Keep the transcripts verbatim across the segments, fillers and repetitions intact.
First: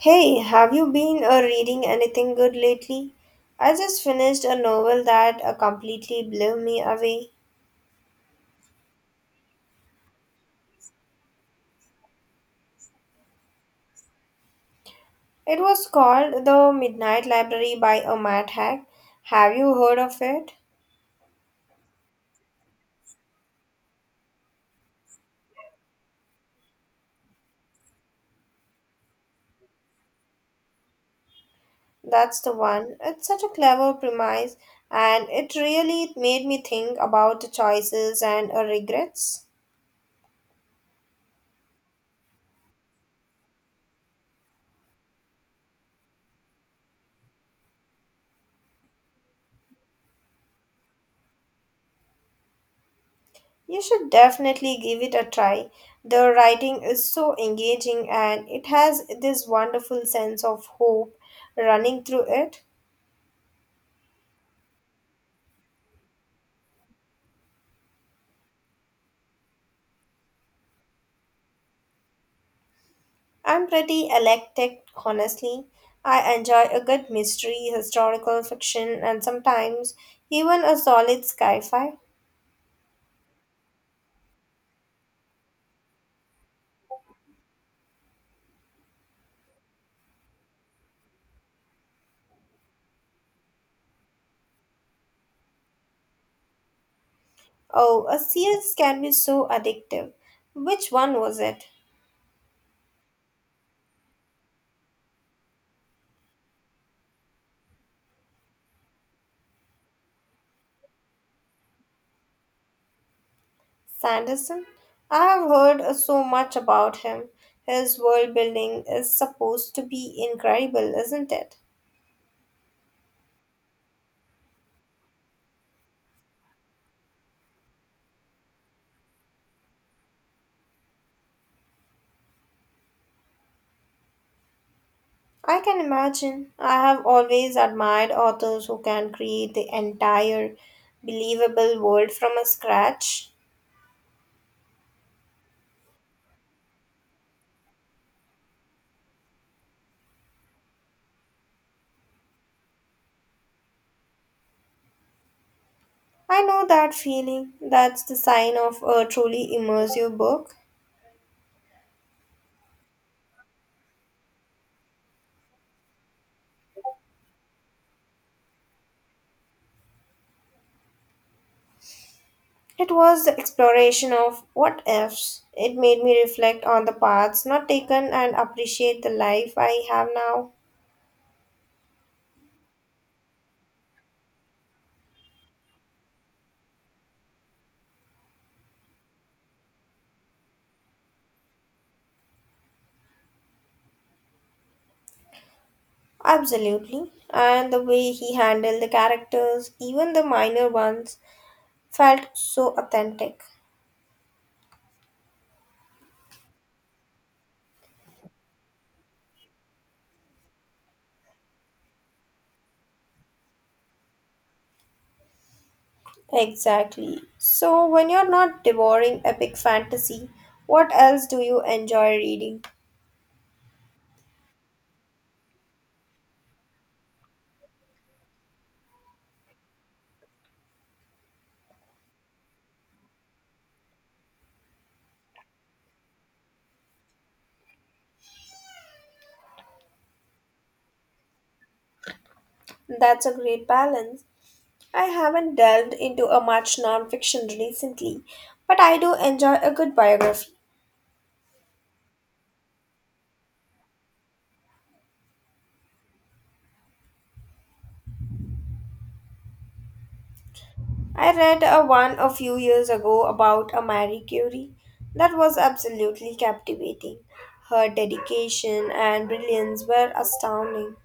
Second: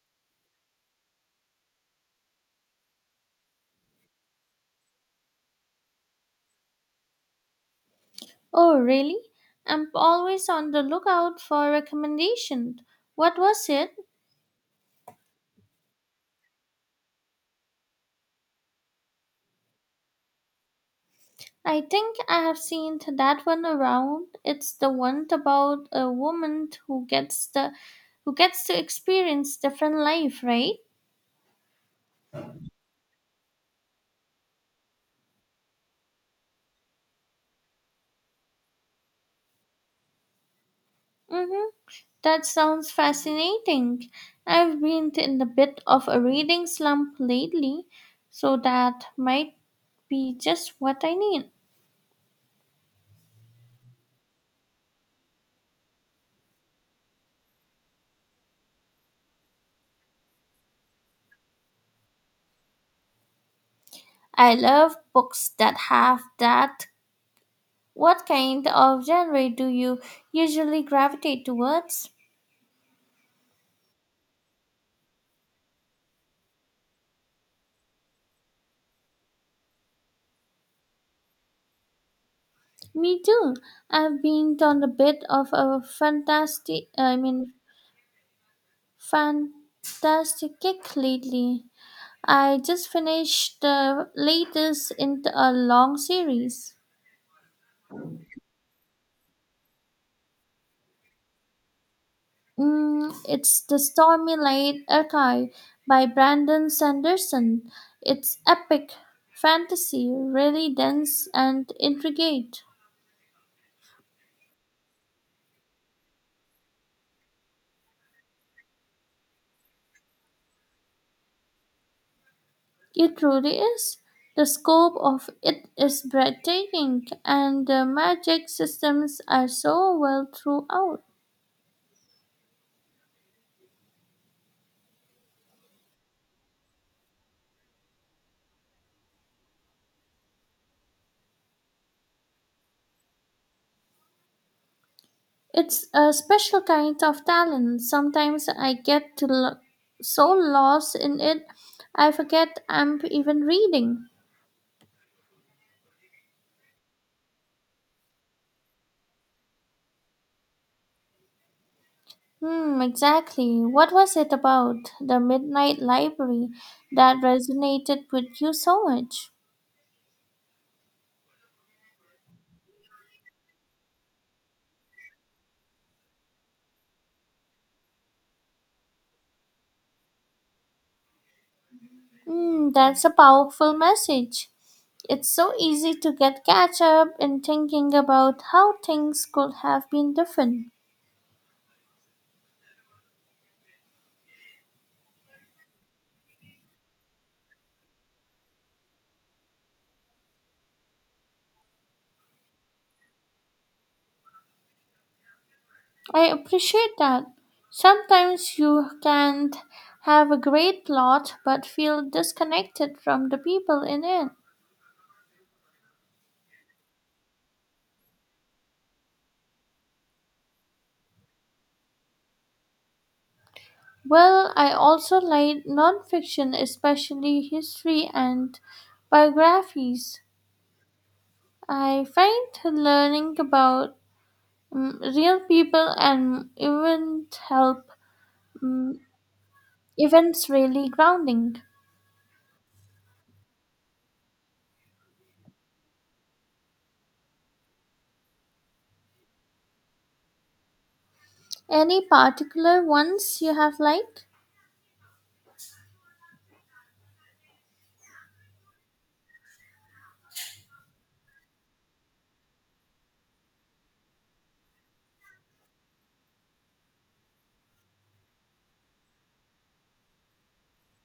Hey, have you been uh, reading anything good lately? I just finished a novel that uh, completely blew me away. Oh, really? I'm always on the lookout for recommendations. What was it? It was called The Midnight Library by a Mad Hack. Have you heard of it? I think I have seen that one around. It's the one about a woman who gets the who gets to experience different life, right? That's the one. It's such a clever premise, and it really made me think about the choices and uh, regrets. Mhm. That sounds fascinating. I've been in a bit of a reading slump lately, so that might be just what I need. You should definitely give it a try. The writing is so engaging, and it has this wonderful sense of hope running through it. I love books that have that What kind of genre do you usually gravitate towards? I'm pretty eclectic, honestly. I enjoy a good mystery, historical fiction, and sometimes even a solid sci fi. Me too. I've been on a bit of a fantastic, I mean, fantastic kick lately. I just finished the latest in a long series. Oh, a series can be so addictive. Which one was it? Mm, it's The Stormy Light Archive by Brandon Sanderson. It's epic fantasy, really dense and intricate. Sanderson? I have heard uh, so much about him. His world building is supposed to be incredible, isn't it? It truly is. The scope of it is breathtaking, and the magic systems are so well throughout. I can imagine. I have always admired authors who can create the entire believable world from a scratch. It's a special kind of talent. Sometimes I get to lo- so lost in it, I forget I'm even reading. I know that feeling. That's the sign of a truly immersive book. Hmm, exactly. What was it about the Midnight Library that resonated with you so much? It was the exploration of what ifs. It made me reflect on the paths not taken and appreciate the life I have now. Mm, that's a powerful message. It's so easy to get catch up in thinking about how things could have been different. Absolutely. And the way he handled the characters, even the minor ones, felt so authentic. I appreciate that. Sometimes you can have a great plot but feel disconnected from the people in it. Exactly. So, when you're not devouring epic fantasy, what else do you enjoy reading? Well, I also like nonfiction, especially history and biographies. I find learning about mm, real people and events help mm, events really grounding. That's a great balance. I haven't delved into a much nonfiction recently, but I do enjoy a good biography. Any particular ones you have liked? I read a one a few years ago about a Marie Curie that was absolutely captivating. Her dedication and brilliance were astounding.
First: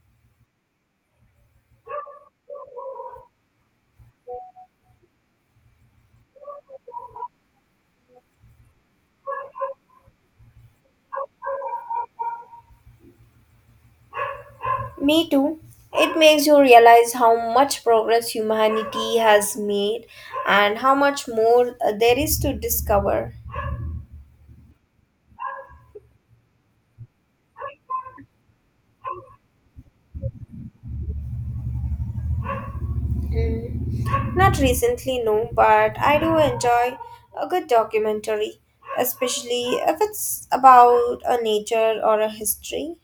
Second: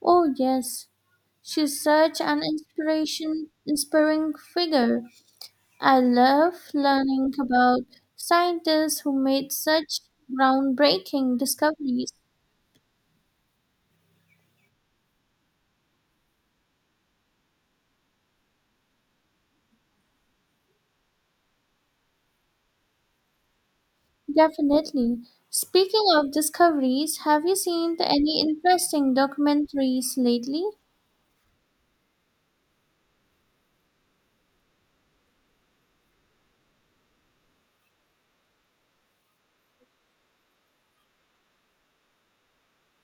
Oh yes, she's such an inspiration inspiring figure. I love learning about scientists who made such groundbreaking discoveries. Me too. It makes you realize how much progress humanity has made and how much more uh, there is to discover. Definitely. Speaking of discoveries, have you seen any interesting documentaries lately? Mm. Not recently, no, but I do enjoy a good documentary, especially if it's about a nature or a history.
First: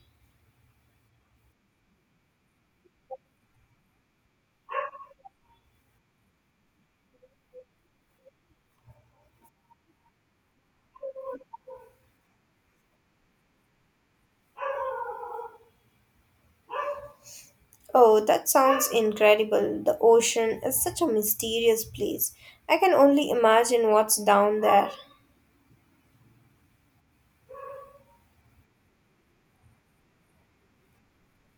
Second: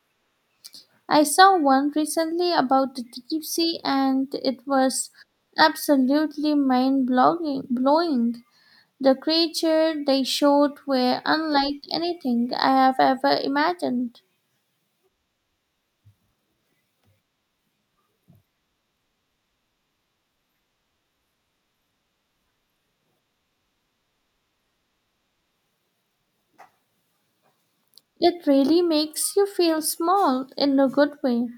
I saw one recently about the deep sea, and it was absolutely mind blowing. The creature they showed were unlike anything I have ever imagined. Oh, that sounds incredible. The ocean is such a mysterious place. I can only imagine what's down there. It really makes you feel small in a good way.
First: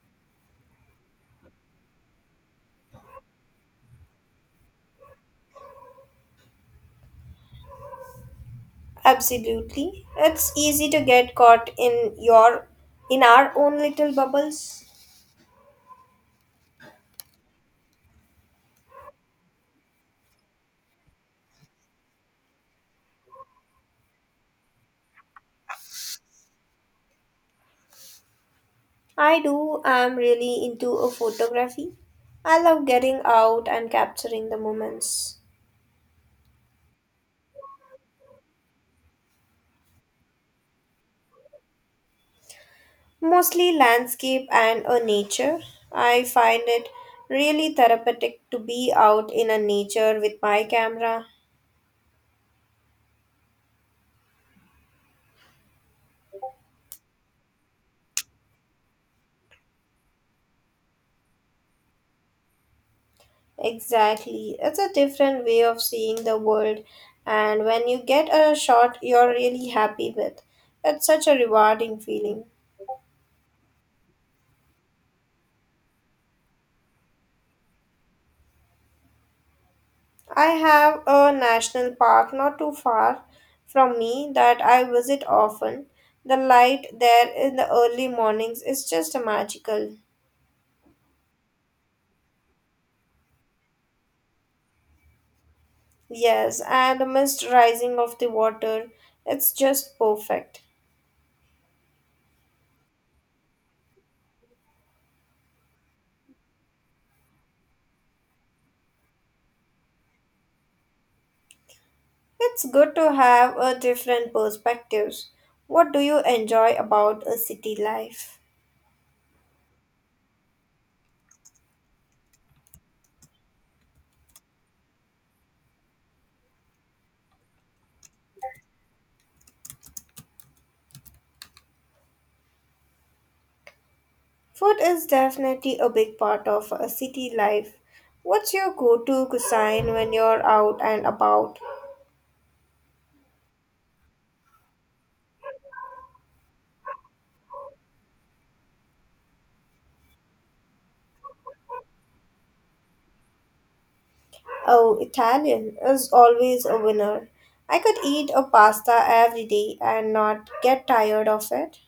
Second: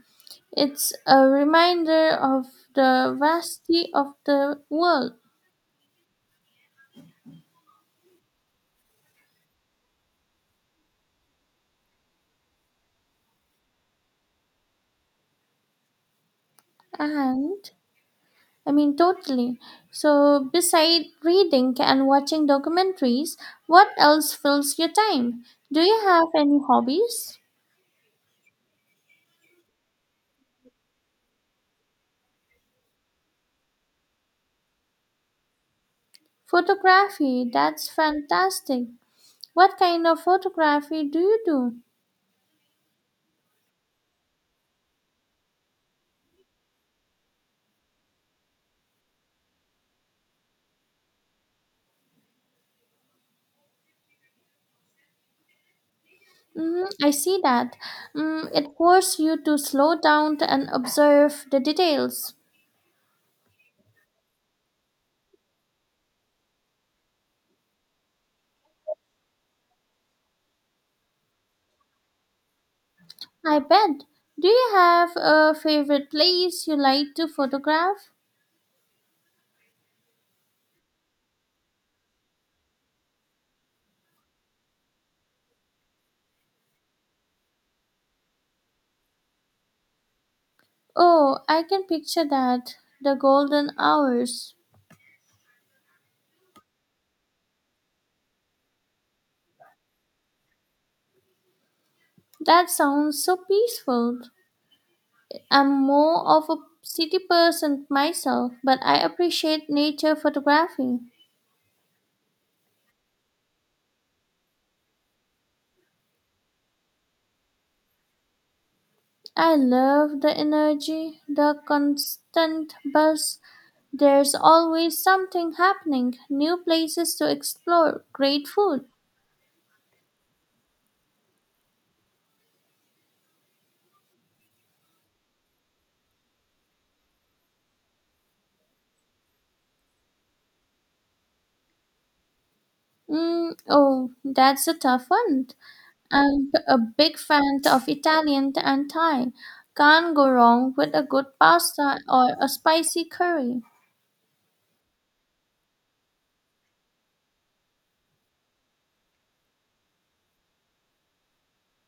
It's a reminder of the vastity of the world. Absolutely. It's easy to get caught in your in our own little bubbles. And I mean, Totally. So, beside reading and watching documentaries, what else fills your time? Do you have any hobbies? I do am really into a photography. I love getting out and capturing the moments. Photography, that's fantastic. What kind of photography do you do? Mostly landscape and uh, nature. I find it really therapeutic to be out in a nature with my camera. Mm, I see that. Mm, it forces you to slow down and observe the details. Exactly. It's a different way of seeing the world, and when you get a shot you're really happy with, it's such a rewarding feeling. I bet. Do you have a favorite place you like to photograph? I have a national park not too far from me that I visit often. The light there in the early mornings is just magical. Oh, I can picture that. The golden hours. Yes, and the mist rising of the water. It's just perfect. That sounds so peaceful. I'm more of a city person myself, but I appreciate nature photography. It's good to have a different perspectives. What do you enjoy about a city life? I love the energy, the constant buzz. There's always something happening, new places to explore, great food. Food is definitely a big part of a city life. What's your go-to cuisine when you're out and about? Mm, oh, that's a tough one. I'm a big fan of Italian and Thai. Can't go wrong with a good pasta or a spicy curry. Oh, Italian is always a winner. I could eat a pasta every day and not get tired of it.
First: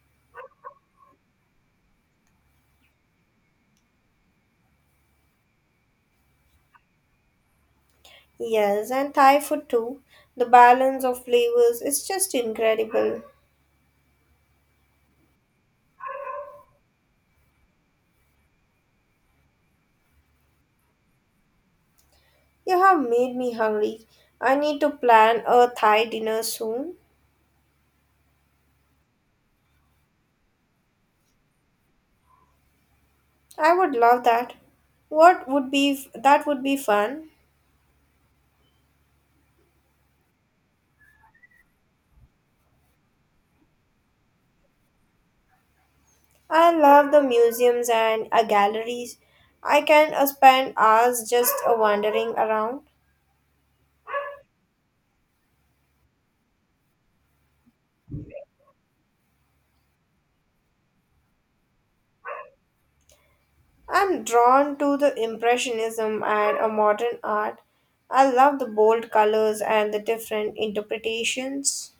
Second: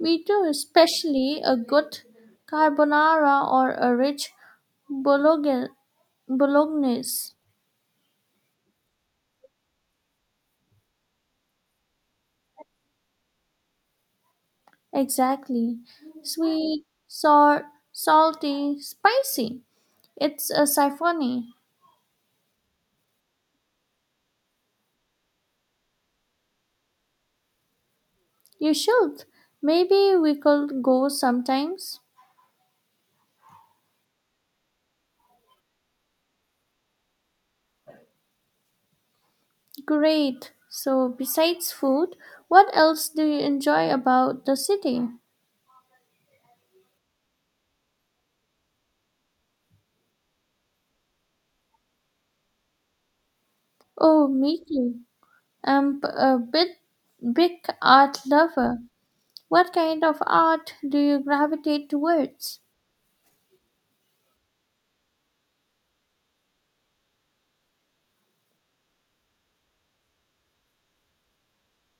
Me too, especially a good carbonara or a rich bolog- bolognese. Yes, and Thai food too. The balance of flavors is just incredible. Exactly. Sweet, sour, salty, spicy. It's a symphony. You have made me hungry. I need to plan a Thai dinner soon. You should. Maybe we could go sometimes. I would love that. What would be that would be fun. Great. So, besides food, what else do you enjoy about the city? I love the museums and uh, galleries. I can uh, spend hours just uh, wandering around. Oh, me too. I'm p- a bit big art lover. What kind of art do you gravitate towards? I'm drawn to the impressionism and uh, modern art. I love the bold colors and the different interpretations.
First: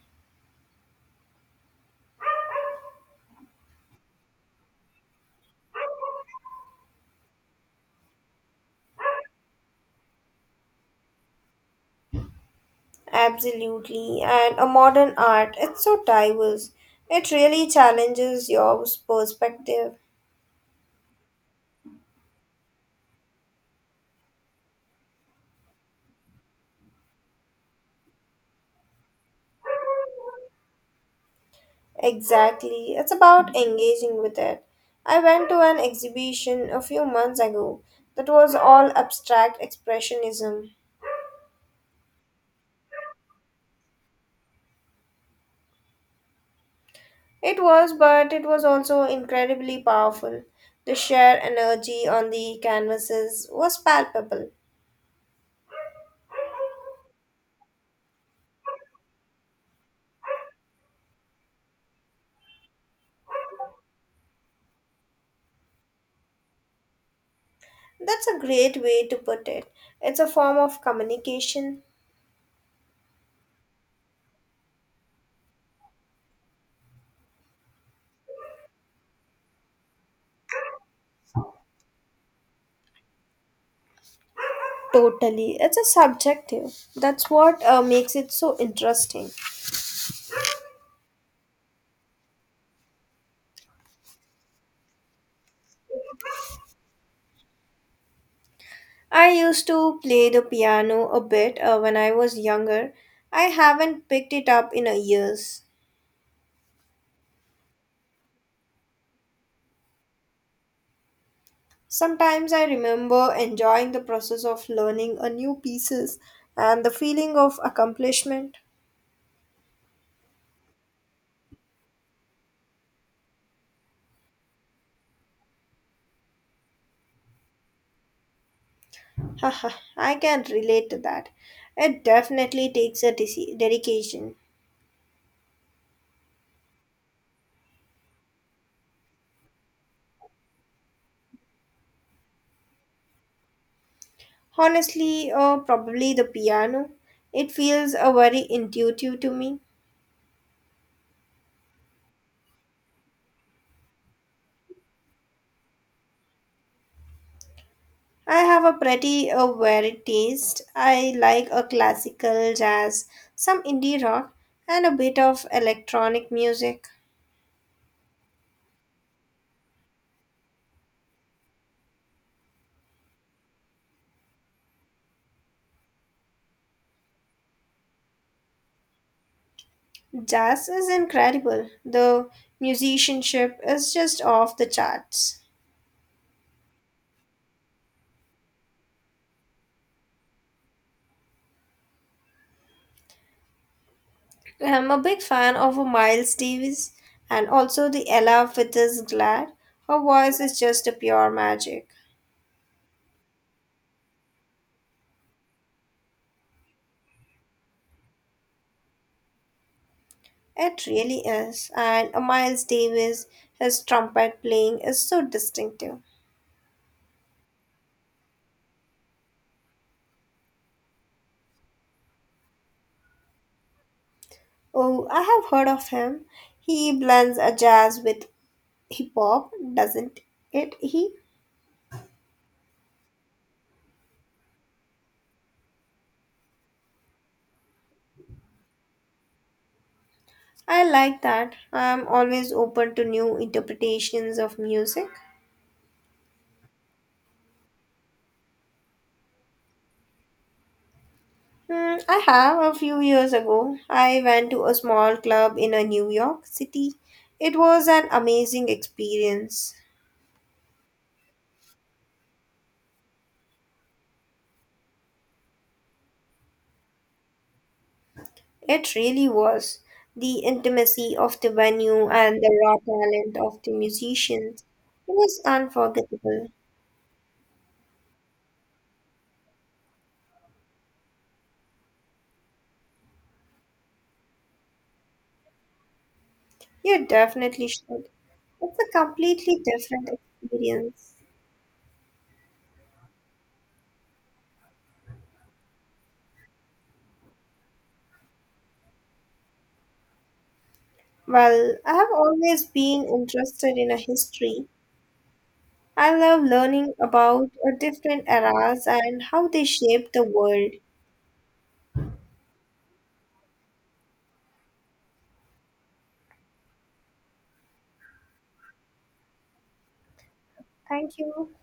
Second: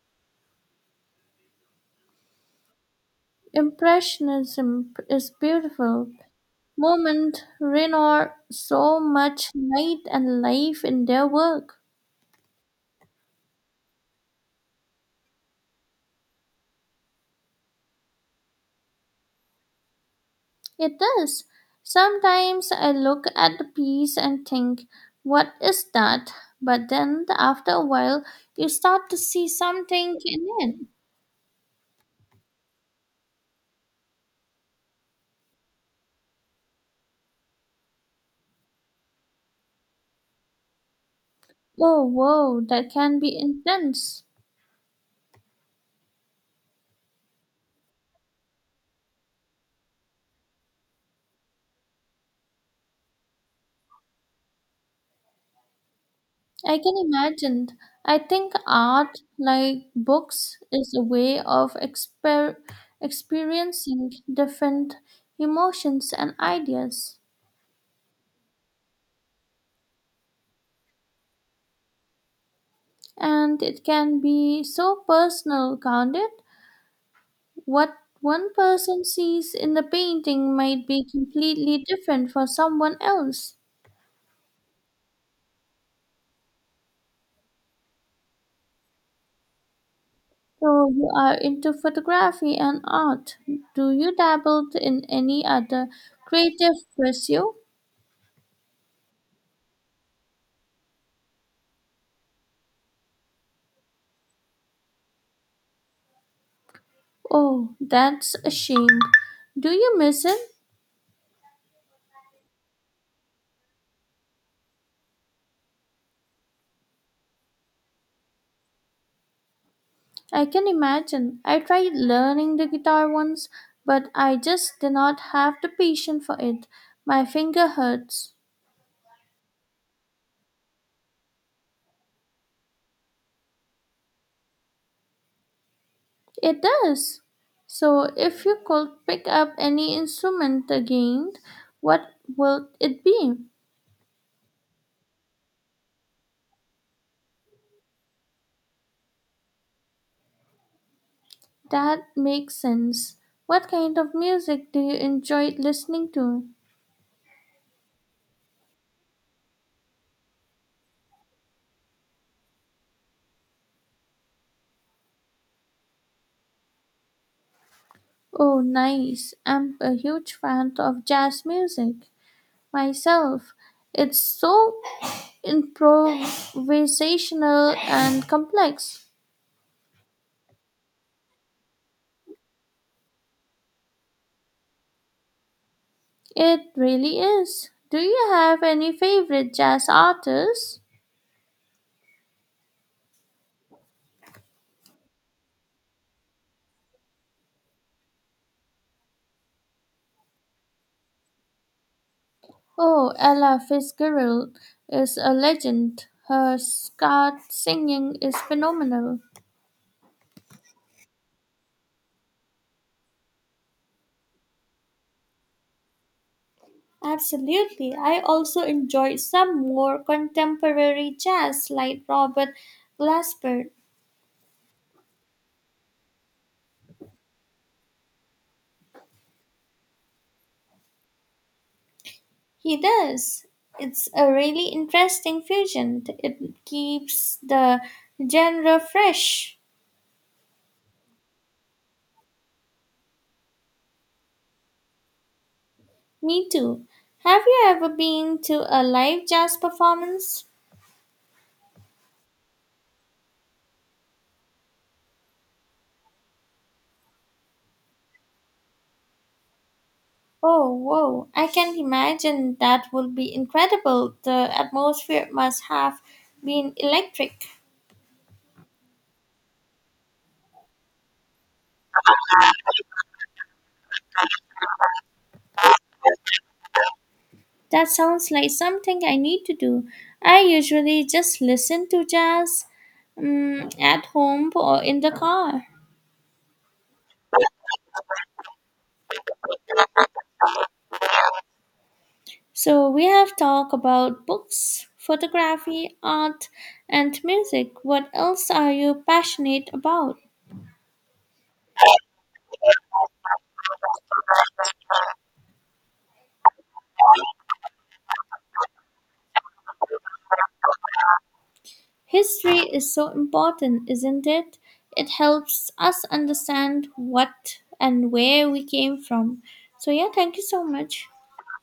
Impressionism is beautiful. Moment Renoir so much light and life in their work. Absolutely. And a modern art, it's so diverse. It really challenges your perspective. It does. Sometimes I look at the piece and think, what is that? But then after a while you start to see something in it. Exactly. It's about engaging with it. I went to an exhibition a few months ago that was all abstract expressionism. Oh whoa, that can be intense. It was, but it was also incredibly powerful. The sheer energy on the canvases was palpable. I can imagine. I think art, like books, is a way of exper- experiencing different emotions and ideas. That's a great way to put it. It's a form of communication. And it can be so personal, can't it? What one person sees in the painting might be completely different for someone else. Totally. It's a subjective. That's what uh, makes it so interesting. So you are into photography and art. Do you dabble in any other creative pursuit? I used to play the piano a bit uh, when I was younger. I haven't picked it up in a years. Oh, that's a shame. Do you miss it? Sometimes I remember enjoying the process of learning a new pieces and the feeling of accomplishment. I can imagine. I tried learning the guitar once, but I just did not have the patience for it. My finger hurts. Haha, I can relate to that. It definitely takes a desi- dedication. It does. So, if you could pick up any instrument again, what would it be? Honestly, uh, probably the piano. It feels uh, very intuitive to me. That makes sense. What kind of music do you enjoy listening to? I have a pretty uh, varied taste. I like a classical jazz, some indie rock, and a bit of electronic music. Oh, nice. I'm a huge fan of jazz music myself. It's so improvisational and complex. Jazz is incredible. The musicianship is just off the charts. It really is. Do you have any favorite jazz artists? I'm a big fan of uh, Miles Davis and also the Ella Fitzgerald. Her voice is just a pure magic. Oh, Ella Fitzgerald is a legend. Her scat singing is phenomenal. It really is. And uh, Miles Davis, his trumpet playing is so distinctive. Absolutely. I also enjoy some more contemporary jazz like Robert Glasper. Oh, I have heard of him. He blends a jazz with hip hop, doesn't it? He He does. It's a really interesting fusion. It keeps the genre fresh. I like that. I am always open to new interpretations of music. Me too. Have you ever been to a live jazz performance? Hmm, I have a few years ago. I went to a small club in a New York City. It was an amazing experience. Oh, whoa. I can imagine that would be incredible. The atmosphere must have been electric. It really was. The intimacy of the venue and the raw talent of the musicians was unforgettable. That sounds like something I need to do. I usually just listen to jazz, mm, at home or in the car. You definitely should. It's a completely different experience. So we have talked about books, photography, art, and music. What else are you passionate about? Well, I have always been interested in a history. I love learning about uh, different eras and how they shaped the world. History is so important, isn't it? It helps us understand what and where we came from. So yeah, thank you so much. Thank you.